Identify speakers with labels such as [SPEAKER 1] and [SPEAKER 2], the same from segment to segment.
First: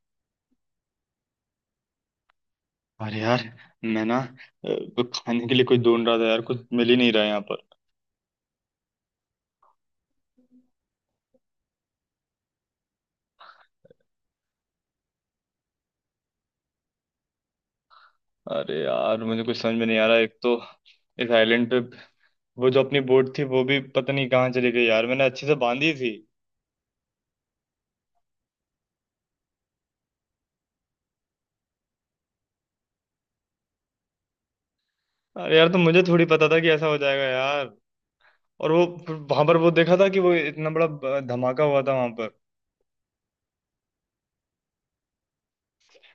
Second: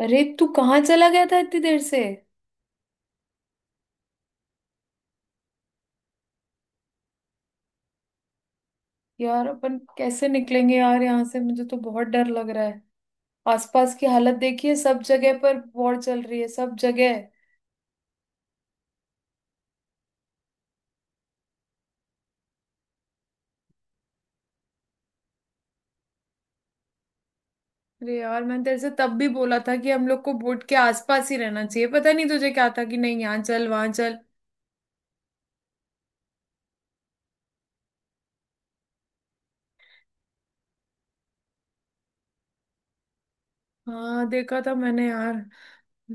[SPEAKER 1] अरे तू कहाँ चला गया था इतनी देर से?
[SPEAKER 2] अरे यार। मैं कुछ खाने के लिए कुछ ढूंढ रहा था यार, कुछ मिल ही नहीं रहा है यहाँ पर।
[SPEAKER 1] यार अपन कैसे निकलेंगे यार यहाँ से? मुझे तो बहुत डर लग रहा है। आसपास की हालत देखिए। सब जगह पर वॉर चल रही है सब जगह।
[SPEAKER 2] अरे यार, मुझे कुछ समझ में नहीं आ रहा। एक तो इस आइलैंड पे वो जो अपनी बोट थी वो भी पता नहीं कहाँ चली गई यार, मैंने अच्छे से बांधी थी।
[SPEAKER 1] अरे यार मैंने तेरे से तब भी बोला था कि हम लोग को बोट के आसपास ही रहना चाहिए। पता नहीं तुझे क्या था कि नहीं, यहाँ चल वहां चल।
[SPEAKER 2] अरे यार, तो मुझे थोड़ी पता था कि ऐसा हो जाएगा यार। और वो वहां पर वो देखा था कि वो इतना बड़ा धमाका हुआ था वहां पर।
[SPEAKER 1] हाँ, देखा था मैंने यार।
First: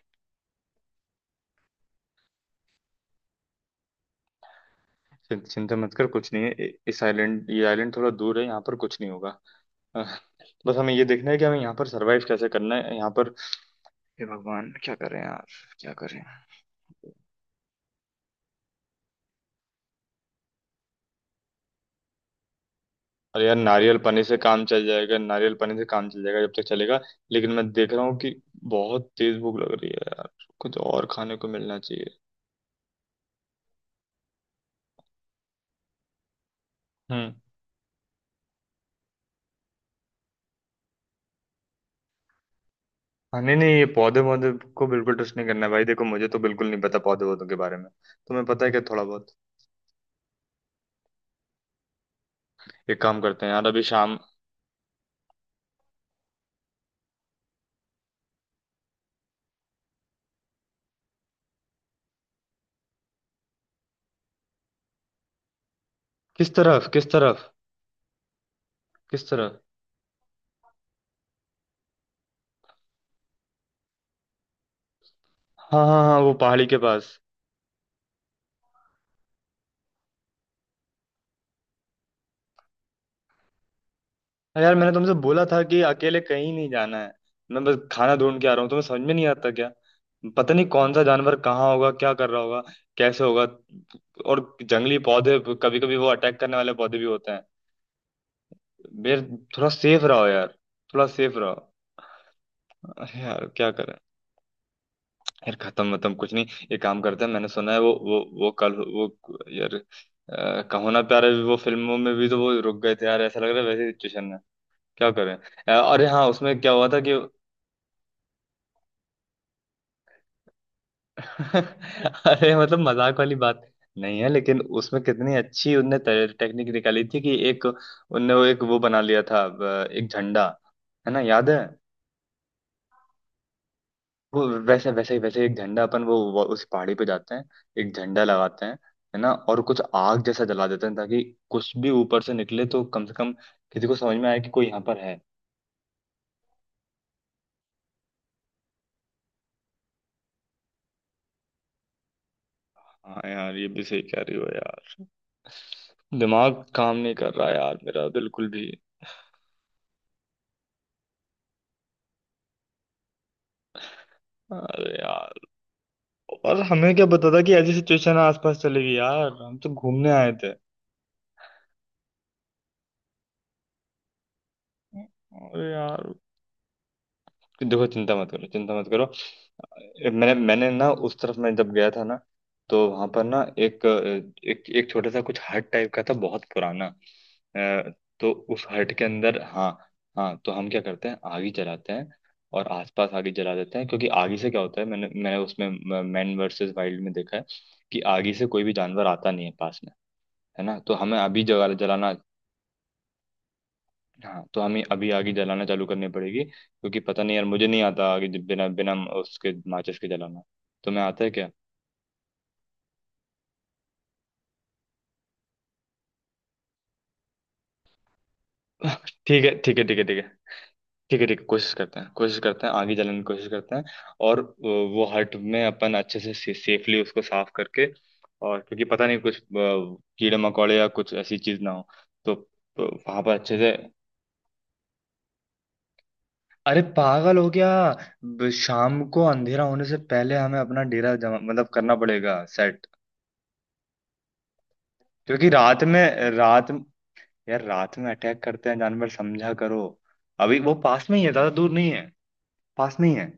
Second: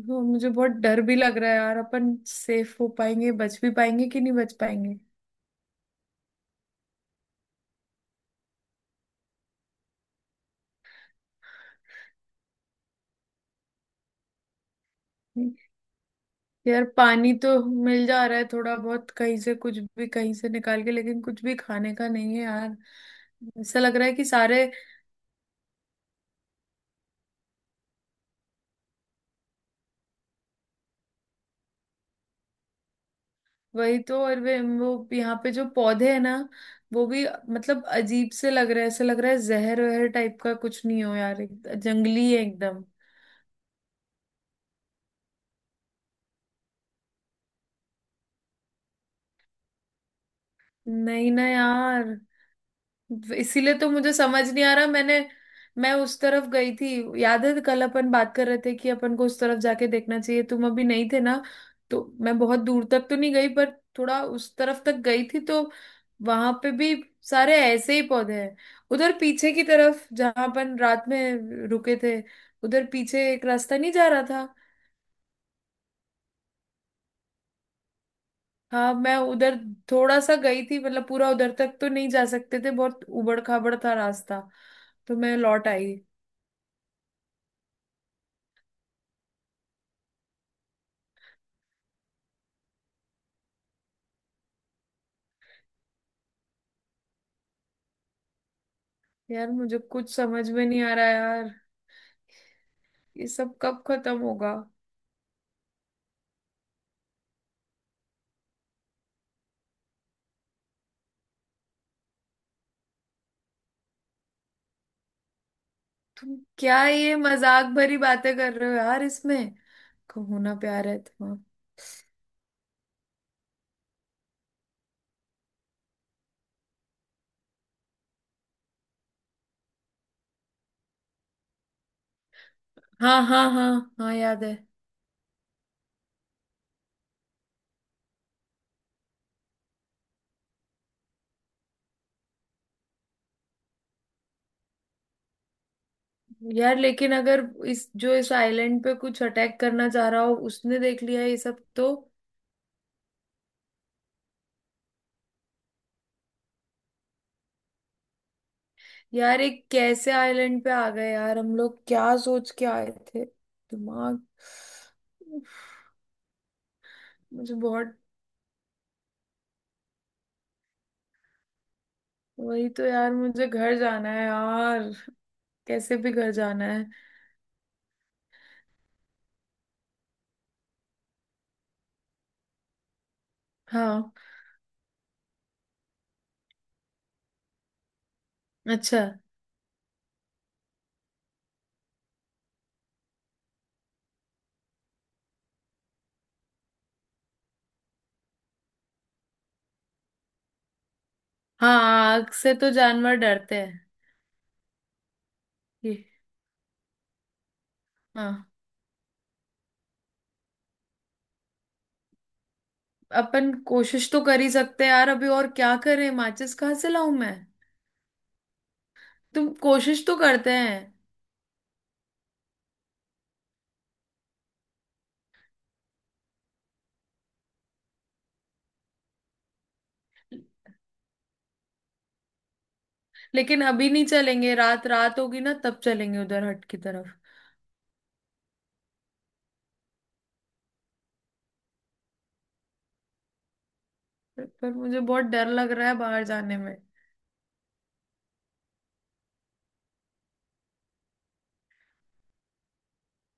[SPEAKER 1] वो मुझे बहुत डर भी लग रहा है यार। अपन सेफ हो पाएंगे? बच भी पाएंगे कि नहीं बच पाएंगे?
[SPEAKER 2] चिंता मत कर, कुछ नहीं है। इस आइलैंड, ये आइलैंड थोड़ा दूर है, यहाँ पर कुछ नहीं होगा। अ, बस हमें ये देखना है कि हमें यहाँ पर सरवाइव कैसे करना है यहाँ पर। हे भगवान, क्या करें यार, क्या करें।
[SPEAKER 1] यार पानी तो मिल जा रहा है थोड़ा बहुत, कहीं से कुछ भी कहीं से निकाल के, लेकिन कुछ भी खाने का नहीं है यार।
[SPEAKER 2] और यार,
[SPEAKER 1] ऐसा लग
[SPEAKER 2] नारियल
[SPEAKER 1] रहा है
[SPEAKER 2] पानी
[SPEAKER 1] कि
[SPEAKER 2] से काम
[SPEAKER 1] सारे।
[SPEAKER 2] चल जाएगा, नारियल पानी से काम चल जाएगा जब तक चलेगा। लेकिन मैं देख रहा हूँ कि बहुत तेज भूख लग रही है यार, कुछ और खाने को मिलना चाहिए।
[SPEAKER 1] वही तो। और वे वो यहाँ पे जो पौधे हैं ना, वो भी।
[SPEAKER 2] हम्म।
[SPEAKER 1] मतलब अजीब से लग रहा है। ऐसा लग रहा है जहर वहर टाइप का कुछ नहीं हो यार। जंगली है एकदम।
[SPEAKER 2] हाँ, नहीं नहीं, ये पौधे पौधे को बिल्कुल टच नहीं करना है भाई। देखो, मुझे तो बिल्कुल नहीं पता पौधे पौधों के बारे में, तुम्हें पता है क्या थोड़ा बहुत?
[SPEAKER 1] नहीं ना यार।
[SPEAKER 2] एक काम करते हैं यार,
[SPEAKER 1] इसीलिए
[SPEAKER 2] अभी
[SPEAKER 1] तो मुझे
[SPEAKER 2] शाम।
[SPEAKER 1] समझ नहीं आ रहा। मैं उस तरफ गई थी। याद है कल अपन बात कर रहे थे कि अपन को उस तरफ जाके देखना चाहिए? तुम अभी नहीं थे ना। तो मैं बहुत दूर तक तो नहीं गई पर थोड़ा उस तरफ तक गई थी। तो वहां
[SPEAKER 2] किस
[SPEAKER 1] पे
[SPEAKER 2] तरफ?
[SPEAKER 1] भी
[SPEAKER 2] किस तरफ?
[SPEAKER 1] सारे ऐसे ही पौधे हैं। उधर
[SPEAKER 2] किस
[SPEAKER 1] पीछे
[SPEAKER 2] तरफ?
[SPEAKER 1] की तरफ जहां अपन रात में रुके थे। उधर पीछे एक रास्ता नहीं जा रहा था?
[SPEAKER 2] हाँ हाँ हाँ, वो पहाड़ी के पास।
[SPEAKER 1] हाँ मैं उधर थोड़ा सा गई थी। मतलब पूरा उधर तक तो नहीं जा सकते थे, बहुत उबड़ खाबड़ था रास्ता।
[SPEAKER 2] हाँ यार, मैंने तुमसे
[SPEAKER 1] तो मैं
[SPEAKER 2] बोला था
[SPEAKER 1] लौट
[SPEAKER 2] कि
[SPEAKER 1] आई।
[SPEAKER 2] अकेले कहीं नहीं जाना है। मैं बस खाना ढूंढ के आ रहा हूँ, तुम्हें समझ में नहीं आता क्या? पता नहीं कौन सा जानवर कहाँ होगा, क्या कर रहा होगा, कैसे होगा। और जंगली पौधे कभी कभी वो अटैक करने वाले पौधे भी होते हैं यार।
[SPEAKER 1] यार
[SPEAKER 2] थोड़ा
[SPEAKER 1] मुझे
[SPEAKER 2] सेफ
[SPEAKER 1] कुछ
[SPEAKER 2] रहो
[SPEAKER 1] समझ
[SPEAKER 2] यार,
[SPEAKER 1] में नहीं आ रहा
[SPEAKER 2] थोड़ा सेफ
[SPEAKER 1] यार।
[SPEAKER 2] रहो।
[SPEAKER 1] ये
[SPEAKER 2] यार
[SPEAKER 1] सब
[SPEAKER 2] क्या
[SPEAKER 1] कब
[SPEAKER 2] करें।
[SPEAKER 1] खत्म होगा?
[SPEAKER 2] यार खत्म मतलब कुछ नहीं। ये काम करते हैं। मैंने सुना है वो कल वो, यार कहो ना प्यारे भी, वो फिल्मों में भी तो वो रुक गए थे यार, ऐसा लग रहा है वैसी सिचुएशन है। क्या करें। अरे हाँ,
[SPEAKER 1] तुम
[SPEAKER 2] उसमें क्या
[SPEAKER 1] क्या
[SPEAKER 2] हुआ था
[SPEAKER 1] ये
[SPEAKER 2] कि
[SPEAKER 1] मजाक भरी बातें कर रहे हो यार इसमें? कहूँ ना प्यार है तुम्हारा।
[SPEAKER 2] अरे मतलब मजाक वाली बात नहीं है, लेकिन उसमें कितनी अच्छी उनने टेक्निक निकाली थी कि एक उनने वो एक वो बना लिया था एक झंडा, है ना, याद है?
[SPEAKER 1] हाँ हाँ हाँ हाँ, याद
[SPEAKER 2] वो
[SPEAKER 1] है।
[SPEAKER 2] वैसे वैसे ही वैसे एक झंडा अपन वो उस पहाड़ी पे जाते हैं, एक झंडा लगाते हैं है ना, और कुछ आग जैसा जला देते हैं ताकि कुछ भी ऊपर से निकले तो कम से कम किसी को समझ में आए कि कोई यहाँ पर है।
[SPEAKER 1] यार लेकिन अगर इस जो इस आइलैंड पे कुछ अटैक करना चाह रहा हो, उसने देख लिया ये सब तो।
[SPEAKER 2] हाँ यार, ये भी सही कह रही हो यार, दिमाग काम नहीं कर रहा यार मेरा बिल्कुल भी।
[SPEAKER 1] यार एक कैसे आइलैंड पे आ गए यार हम लोग? क्या सोच के आए थे दिमाग।
[SPEAKER 2] अरे यार,
[SPEAKER 1] उफ।
[SPEAKER 2] और हमें क्या पता था कि
[SPEAKER 1] मुझे
[SPEAKER 2] ऐसी
[SPEAKER 1] बहुत।
[SPEAKER 2] सिचुएशन आसपास चलेगी यार, हम तो घूमने आए थे।
[SPEAKER 1] वही तो यार, मुझे घर जाना है यार।
[SPEAKER 2] अरे
[SPEAKER 1] कैसे भी
[SPEAKER 2] यार,
[SPEAKER 1] घर जाना है।
[SPEAKER 2] देखो, चिंता मत करो, चिंता मत करो। मैंने मैंने ना उस तरफ मैं जब गया था ना, तो वहां पर ना एक
[SPEAKER 1] हाँ।
[SPEAKER 2] एक एक छोटा सा कुछ हट टाइप का था, बहुत पुराना, अ, तो उस हट
[SPEAKER 1] अच्छा।
[SPEAKER 2] के अंदर, हाँ। हाँ, तो हम क्या करते हैं, आग ही जलाते हैं और आसपास आग ही जला देते हैं, क्योंकि आग ही से क्या होता है, मैंने मैंने उसमें मैन वर्सेस वाइल्ड में देखा है कि आग ही से कोई भी जानवर आता नहीं है पास में, है ना। तो हमें अभी जला
[SPEAKER 1] हाँ,
[SPEAKER 2] जलाना,
[SPEAKER 1] आग से तो जानवर डरते हैं।
[SPEAKER 2] हाँ, तो हमें अभी आगे जलाना चालू
[SPEAKER 1] ये।
[SPEAKER 2] करनी पड़ेगी क्योंकि पता नहीं यार, मुझे नहीं आता आगे
[SPEAKER 1] हाँ,
[SPEAKER 2] जब बिना बिना उसके माचिस के जलाना, तुम्हें आता है क्या?
[SPEAKER 1] अपन कोशिश तो कर ही सकते हैं यार। अभी और क्या करें? माचिस कहाँ से लाऊं मैं?
[SPEAKER 2] ठीक
[SPEAKER 1] तुम
[SPEAKER 2] है, ठीक है, ठीक है,
[SPEAKER 1] कोशिश
[SPEAKER 2] ठीक
[SPEAKER 1] तो
[SPEAKER 2] है।
[SPEAKER 1] करते हैं।
[SPEAKER 2] ठीक है, ठीक है, कोशिश करते हैं, कोशिश करते हैं, आगे जलाने की कोशिश करते हैं। और वो हट में अपन अच्छे से सेफली उसको साफ करके, और क्योंकि पता नहीं कुछ कीड़े मकोड़े या कुछ ऐसी चीज ना हो, तो वहां पर अच्छे
[SPEAKER 1] लेकिन
[SPEAKER 2] से।
[SPEAKER 1] अभी नहीं चलेंगे। रात, रात होगी ना तब चलेंगे उधर हट की
[SPEAKER 2] अरे
[SPEAKER 1] तरफ।
[SPEAKER 2] पागल हो गया? शाम को अंधेरा होने से पहले हमें अपना डेरा जमा मतलब करना पड़ेगा, सेट।
[SPEAKER 1] पर मुझे बहुत डर
[SPEAKER 2] क्योंकि
[SPEAKER 1] लग
[SPEAKER 2] रात
[SPEAKER 1] रहा है
[SPEAKER 2] में,
[SPEAKER 1] बाहर जाने
[SPEAKER 2] रात,
[SPEAKER 1] में।
[SPEAKER 2] यार रात में अटैक करते हैं जानवर, समझा करो। अभी वो पास में ही है, ज्यादा दूर नहीं है, पास में ही है।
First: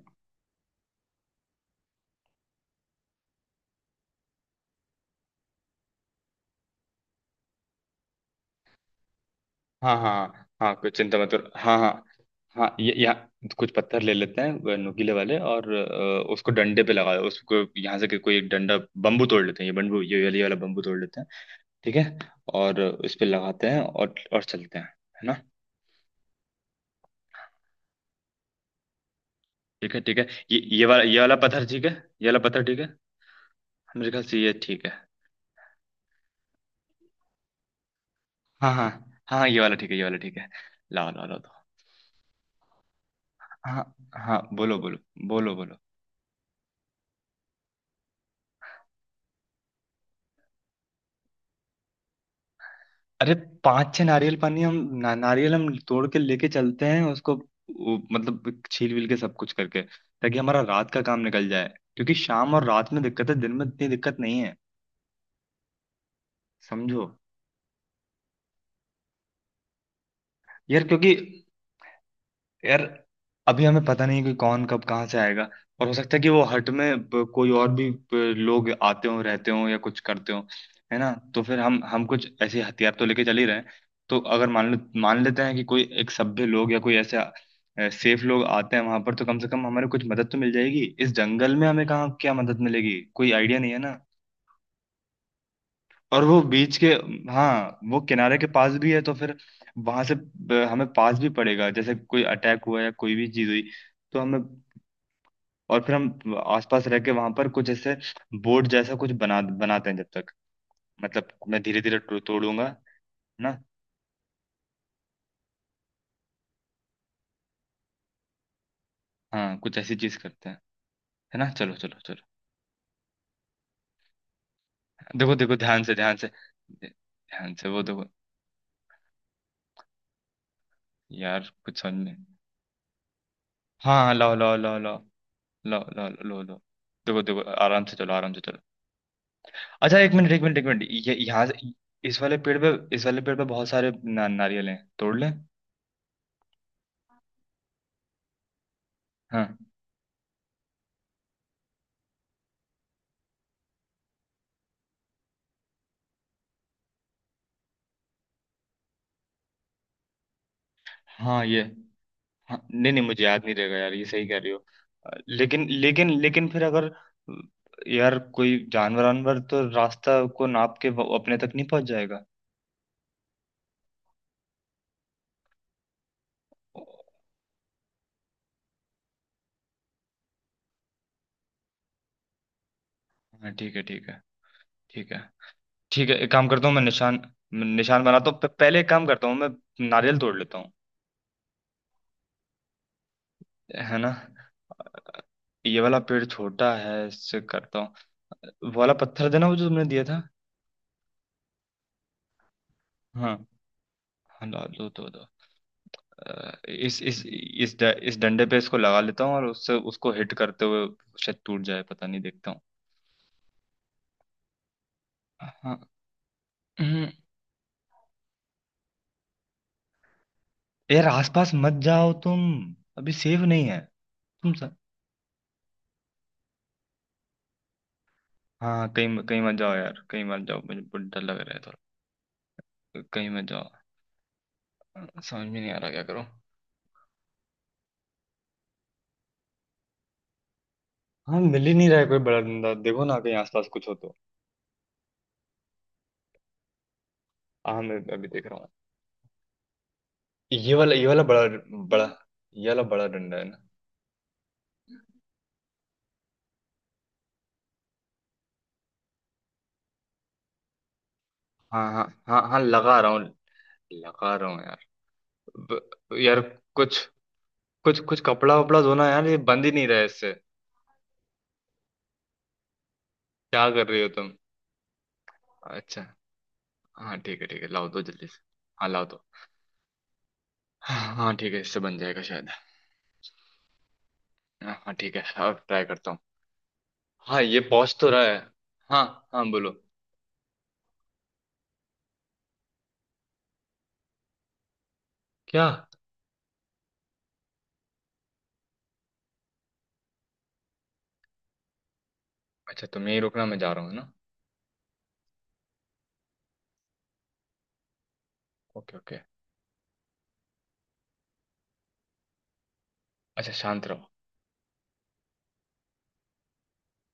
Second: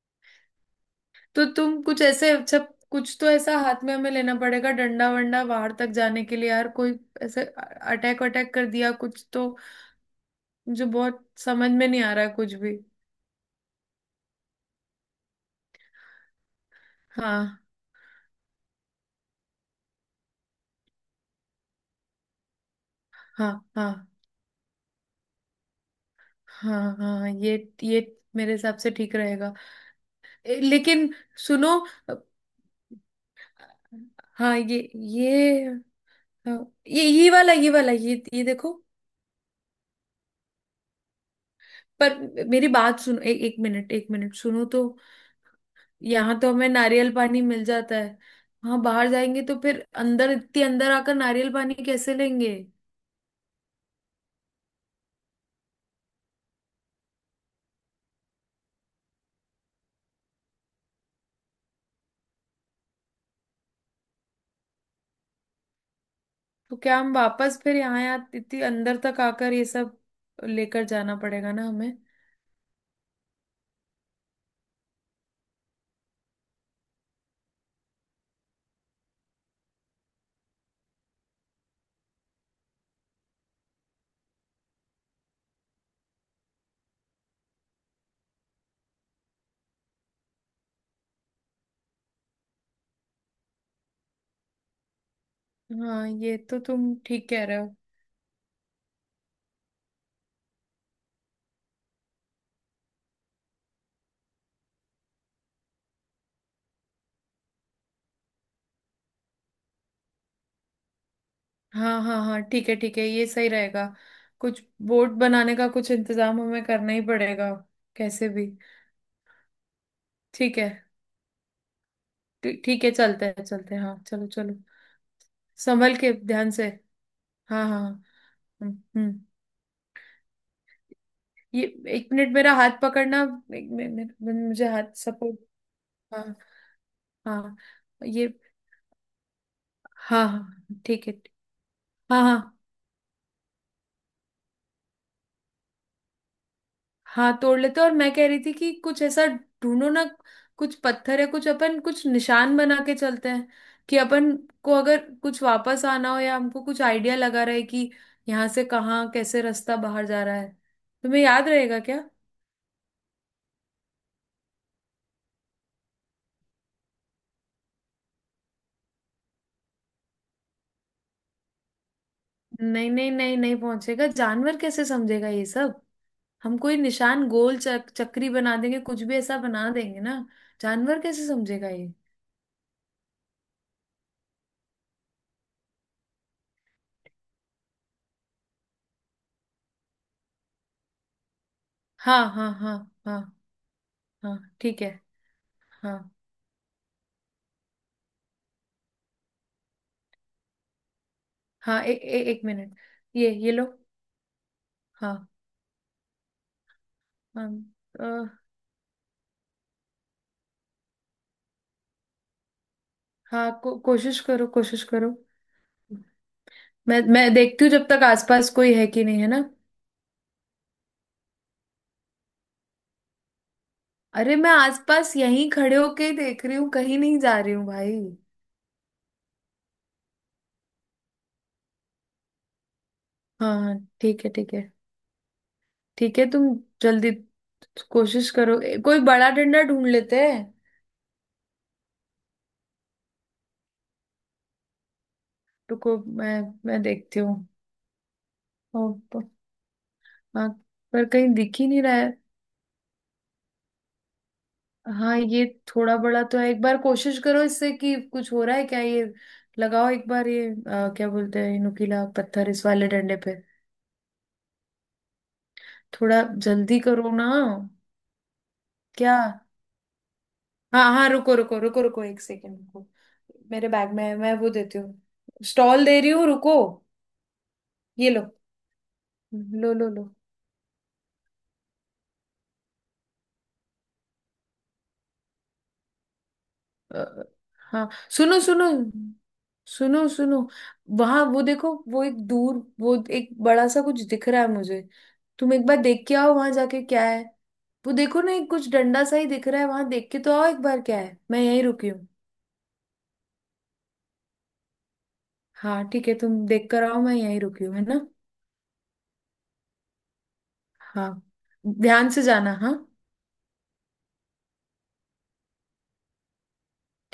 [SPEAKER 1] तो तुम कुछ ऐसे अच्छा, कुछ तो ऐसा हाथ में हमें लेना पड़ेगा। डंडा वंडा बाहर तक जाने के लिए यार। कोई ऐसे अटैक अटैक कर दिया कुछ तो।
[SPEAKER 2] हाँ हाँ हाँ,
[SPEAKER 1] मुझे
[SPEAKER 2] कुछ चिंता
[SPEAKER 1] बहुत
[SPEAKER 2] मत करो,
[SPEAKER 1] समझ
[SPEAKER 2] हाँ
[SPEAKER 1] में
[SPEAKER 2] हाँ।
[SPEAKER 1] नहीं आ रहा है कुछ
[SPEAKER 2] हाँ,
[SPEAKER 1] भी।
[SPEAKER 2] ये यहाँ कुछ पत्थर ले लेते हैं, वो नुकीले वाले, और उसको डंडे पे लगा दो।
[SPEAKER 1] हाँ
[SPEAKER 2] उसको यहाँ से कोई एक डंडा बम्बू तोड़ लेते हैं, ये बम्बू, ये वाली वाला बम्बू तोड़ लेते हैं। ठीक है। और उस पे
[SPEAKER 1] हाँ
[SPEAKER 2] लगाते हैं
[SPEAKER 1] हाँ
[SPEAKER 2] और चलते हैं है ना।
[SPEAKER 1] हाँ हाँ। ये मेरे हिसाब से ठीक रहेगा।
[SPEAKER 2] ठीक है, ठीक है। ये ये वाला
[SPEAKER 1] लेकिन
[SPEAKER 2] ये वाला पत्थर
[SPEAKER 1] सुनो।
[SPEAKER 2] ठीक है,
[SPEAKER 1] अ,
[SPEAKER 2] ये वाला पत्थर ठीक है, मेरे ख्याल से ये
[SPEAKER 1] हाँ, ये
[SPEAKER 2] ठीक है।
[SPEAKER 1] ये हाँ, ये वाला ये वाला ये
[SPEAKER 2] हाँ
[SPEAKER 1] देखो।
[SPEAKER 2] हाँ हाँ हाँ, ये वाला ठीक है, ये वाला ठीक है। लाओ लाओ लाओ, दो।
[SPEAKER 1] पर मेरी बात सुनो।
[SPEAKER 2] हाँ।
[SPEAKER 1] एक मिनट
[SPEAKER 2] हाँ
[SPEAKER 1] सुनो
[SPEAKER 2] बोलो
[SPEAKER 1] तो।
[SPEAKER 2] बोलो, बोलो बोलो।
[SPEAKER 1] यहाँ तो हमें नारियल पानी मिल जाता है। वहाँ बाहर जाएंगे तो फिर अंदर, इतनी अंदर आकर नारियल पानी कैसे लेंगे?
[SPEAKER 2] अरे पांच छह नारियल पानी हम ना, नारियल हम तोड़ के लेके चलते हैं, उसको वो, मतलब छील विल के सब कुछ करके, ताकि हमारा रात का काम निकल जाए, क्योंकि शाम और रात में दिक्कत है, दिन में इतनी दिक्कत नहीं है,
[SPEAKER 1] तो क्या
[SPEAKER 2] समझो।
[SPEAKER 1] हम वापस फिर यहाँ यहाँ इतनी अंदर तक आकर ये सब
[SPEAKER 2] यार
[SPEAKER 1] लेकर
[SPEAKER 2] क्योंकि,
[SPEAKER 1] जाना पड़ेगा ना हमें?
[SPEAKER 2] यार अभी हमें पता नहीं है कि कौन कब कहाँ से आएगा, और हो सकता है कि वो हट में कोई और भी लोग आते हों, रहते हों या कुछ करते हों, है ना। तो फिर हम कुछ ऐसे हथियार तो लेके चल ही रहे हैं, तो अगर मान लेते हैं कि कोई एक सभ्य लोग या कोई ऐसे सेफ लोग आते हैं वहां पर, तो कम से कम हमारे कुछ मदद तो मिल जाएगी, इस जंगल में हमें कहाँ क्या मदद मिलेगी, कोई आइडिया नहीं है ना।
[SPEAKER 1] हाँ,
[SPEAKER 2] और
[SPEAKER 1] ये
[SPEAKER 2] वो
[SPEAKER 1] तो
[SPEAKER 2] बीच के,
[SPEAKER 1] तुम ठीक कह रहे हो।
[SPEAKER 2] हाँ वो किनारे के पास भी है तो फिर वहां से हमें पास भी पड़ेगा, जैसे कोई अटैक हुआ या कोई भी चीज हुई तो हमें। और फिर हम आसपास रह के वहां पर कुछ ऐसे बोर्ड जैसा कुछ बनाते हैं जब तक, मतलब मैं धीरे धीरे
[SPEAKER 1] हाँ हाँ हाँ,
[SPEAKER 2] तोड़ूंगा
[SPEAKER 1] ठीक है
[SPEAKER 2] है
[SPEAKER 1] ठीक है, ये सही
[SPEAKER 2] ना।
[SPEAKER 1] रहेगा। कुछ बोर्ड बनाने का कुछ इंतजाम हमें करना ही पड़ेगा, कैसे भी।
[SPEAKER 2] हाँ कुछ ऐसी चीज करते हैं
[SPEAKER 1] ठीक है।
[SPEAKER 2] है ना, चलो चलो चलो।
[SPEAKER 1] ठीक है, चलते हैं चलते हैं, हाँ चलो चलो।
[SPEAKER 2] देखो देखो, ध्यान से
[SPEAKER 1] संभल के
[SPEAKER 2] ध्यान से,
[SPEAKER 1] ध्यान से।
[SPEAKER 2] ध्यान
[SPEAKER 1] हाँ
[SPEAKER 2] से
[SPEAKER 1] हाँ
[SPEAKER 2] वो
[SPEAKER 1] हाँ।
[SPEAKER 2] देखो।
[SPEAKER 1] हम्म। हम्म।
[SPEAKER 2] यार
[SPEAKER 1] ये,
[SPEAKER 2] कुछ समझ
[SPEAKER 1] एक
[SPEAKER 2] में।
[SPEAKER 1] मिनट मेरा हाथ पकड़ना। एक
[SPEAKER 2] हाँ हाँ,
[SPEAKER 1] मिनट
[SPEAKER 2] लाओ लाओ
[SPEAKER 1] मुझे
[SPEAKER 2] लाओ
[SPEAKER 1] हाथ
[SPEAKER 2] लाओ,
[SPEAKER 1] सपोर्ट।
[SPEAKER 2] लाओ लाओ
[SPEAKER 1] हाँ
[SPEAKER 2] लाओ लाओ। देखो देखो।
[SPEAKER 1] हाँ
[SPEAKER 2] आराम से चलो,
[SPEAKER 1] ये।
[SPEAKER 2] आराम से चलो। अच्छा, एक
[SPEAKER 1] हाँ
[SPEAKER 2] मिनट, एक मिनट, एक
[SPEAKER 1] हाँ
[SPEAKER 2] मिनट।
[SPEAKER 1] ठीक
[SPEAKER 2] ये
[SPEAKER 1] है।
[SPEAKER 2] यहाँ से- इस
[SPEAKER 1] हाँ
[SPEAKER 2] वाले पेड़
[SPEAKER 1] हाँ
[SPEAKER 2] पे, इस वाले पेड़ पे बहुत सारे ना, नारियल हैं, तोड़ लें।
[SPEAKER 1] हाँ, तोड़ लेते हैं। और मैं कह रही थी कि कुछ ऐसा
[SPEAKER 2] हाँ
[SPEAKER 1] ढूंढो ना। कुछ पत्थर है, कुछ अपन कुछ निशान बना के चलते हैं, कि अपन को अगर कुछ वापस आना हो या हमको कुछ आइडिया लगा रहे कि यहाँ से कहाँ कैसे रास्ता बाहर जा रहा है। तुम्हें
[SPEAKER 2] हाँ,
[SPEAKER 1] याद
[SPEAKER 2] ये
[SPEAKER 1] रहेगा क्या?
[SPEAKER 2] हाँ, नहीं नहीं, मुझे याद नहीं रहेगा यार, ये सही कह रही हो। लेकिन लेकिन लेकिन फिर अगर अ, यार कोई जानवर वानवर तो रास्ता को नाप के वो अपने तक नहीं पहुंच जाएगा?
[SPEAKER 1] नहीं नहीं नहीं नहीं पहुंचेगा। जानवर कैसे समझेगा ये सब? हम कोई निशान गोल चक्री बना देंगे, कुछ भी ऐसा बना देंगे ना। जानवर कैसे समझेगा ये?
[SPEAKER 2] हाँ ठीक है, ठीक है, ठीक है। ठीक है, एक काम करता हूँ, मैं निशान, निशान बनाता हूँ। पहले एक काम करता हूँ, मैं नारियल तोड़ लेता हूँ
[SPEAKER 1] हाँ हाँ हाँ हाँ
[SPEAKER 2] है ना।
[SPEAKER 1] हाँ, ठीक है।
[SPEAKER 2] ये वाला
[SPEAKER 1] हाँ
[SPEAKER 2] पेड़ छोटा है, इससे करता हूँ। वाला पत्थर देना, वो जो तुमने दिया था।
[SPEAKER 1] हाँ ए, ए, एक मिनट। ये
[SPEAKER 2] हाँ,
[SPEAKER 1] ये लो।
[SPEAKER 2] हाँ लो लो, दो तो, दो।
[SPEAKER 1] हाँ
[SPEAKER 2] इस
[SPEAKER 1] हाँ।
[SPEAKER 2] इस इस
[SPEAKER 1] अ,
[SPEAKER 2] डंडे पे इसको लगा लेता हूँ, और उससे उसको हिट करते हुए शायद टूट जाए, पता नहीं देखता हूँ।
[SPEAKER 1] हाँ। कोशिश करो, कोशिश करो।
[SPEAKER 2] हाँ।
[SPEAKER 1] मैं
[SPEAKER 2] हम्म।
[SPEAKER 1] मैं देखती हूँ जब तक आसपास कोई है कि नहीं है ना।
[SPEAKER 2] यार आसपास मत जाओ तुम, अभी सेफ नहीं है।
[SPEAKER 1] अरे मैं
[SPEAKER 2] तुम सर,
[SPEAKER 1] आसपास यहीं खड़े होके ही देख रही हूँ, कहीं नहीं जा रही हूँ भाई।
[SPEAKER 2] हाँ कहीं, कहीं मत जाओ यार, कहीं मत जाओ, मुझे बहुत डर लग रहा है थोड़ा, कहीं मत
[SPEAKER 1] हाँ
[SPEAKER 2] जाओ,
[SPEAKER 1] हाँ ठीक है ठीक है।
[SPEAKER 2] समझ में नहीं आ रहा क्या
[SPEAKER 1] ठीक
[SPEAKER 2] करो।
[SPEAKER 1] है। तुम जल्दी कोशिश करो। कोई बड़ा डंडा ढूंढ लेते हैं।
[SPEAKER 2] हाँ मिल ही नहीं रहा है कोई बड़ा डंडा, देखो ना कहीं आसपास कुछ हो तो।
[SPEAKER 1] रुको, मैं देखती हूँ।
[SPEAKER 2] हाँ मैं अभी देख रहा हूँ।
[SPEAKER 1] ओ, प- हाँ। पर
[SPEAKER 2] ये वाला
[SPEAKER 1] कहीं
[SPEAKER 2] बड़ा,
[SPEAKER 1] दिख ही नहीं रहा
[SPEAKER 2] बड़ा,
[SPEAKER 1] है।
[SPEAKER 2] ये वाला बड़ा डंडा है ना।
[SPEAKER 1] हाँ ये थोड़ा बड़ा तो है। एक बार कोशिश करो इससे कि कुछ हो रहा है क्या ये। लगाओ एक बार ये, क्या बोलते हैं, ये
[SPEAKER 2] हाँ हाँ
[SPEAKER 1] नुकीला
[SPEAKER 2] हाँ
[SPEAKER 1] पत्थर
[SPEAKER 2] हाँ,
[SPEAKER 1] इस वाले
[SPEAKER 2] लगा रहा
[SPEAKER 1] डंडे
[SPEAKER 2] हूँ,
[SPEAKER 1] पे।
[SPEAKER 2] लगा रहा हूँ यार,
[SPEAKER 1] थोड़ा
[SPEAKER 2] यार
[SPEAKER 1] जल्दी
[SPEAKER 2] कुछ
[SPEAKER 1] करो ना।
[SPEAKER 2] कुछ कुछ कपड़ा वपड़ा धोना
[SPEAKER 1] क्या?
[SPEAKER 2] यार, ये बंद ही नहीं रहा है इससे।
[SPEAKER 1] हाँ हाँ, रुको रुको रुको रुको, एक सेकेंड रुको। मेरे
[SPEAKER 2] क्या कर
[SPEAKER 1] बैग
[SPEAKER 2] रही
[SPEAKER 1] में
[SPEAKER 2] हो
[SPEAKER 1] है,
[SPEAKER 2] तुम?
[SPEAKER 1] मैं वो देती हूँ। स्टॉल दे
[SPEAKER 2] अच्छा।
[SPEAKER 1] रही हूँ, रुको।
[SPEAKER 2] हाँ ठीक है, ठीक है, लाओ दो
[SPEAKER 1] ये लो।
[SPEAKER 2] जल्दी से। हाँ लाओ दो।
[SPEAKER 1] लो लो लो।
[SPEAKER 2] हाँ ठीक है, इससे बन जाएगा शायद। हाँ हाँ, ठीक है, अब ट्राई करता हूँ।
[SPEAKER 1] अ,
[SPEAKER 2] हाँ ये
[SPEAKER 1] हाँ।
[SPEAKER 2] पहुँच तो रहा है।
[SPEAKER 1] सुनो सुनो।
[SPEAKER 2] हाँ, हाँ बोलो।
[SPEAKER 1] सुनो सुनो, वहां वो देखो। वो एक दूर, वो एक बड़ा सा कुछ दिख रहा है मुझे। तुम
[SPEAKER 2] क्या?
[SPEAKER 1] एक बार देख के आओ वहां जाके क्या है। वो देखो ना, एक कुछ डंडा सा ही दिख रहा है वहां। देख के तो आओ एक बार क्या है, मैं यहीं रुकी हूँ।
[SPEAKER 2] अच्छा तुम यहीं रुकना, मैं जा रहा हूँ ना।
[SPEAKER 1] हाँ ठीक है, तुम देख कर आओ, मैं यहीं रुकी हूँ है ना।
[SPEAKER 2] Okay okay.
[SPEAKER 1] हाँ, ध्यान से जाना हाँ।
[SPEAKER 2] अच्छा, शांत रहो।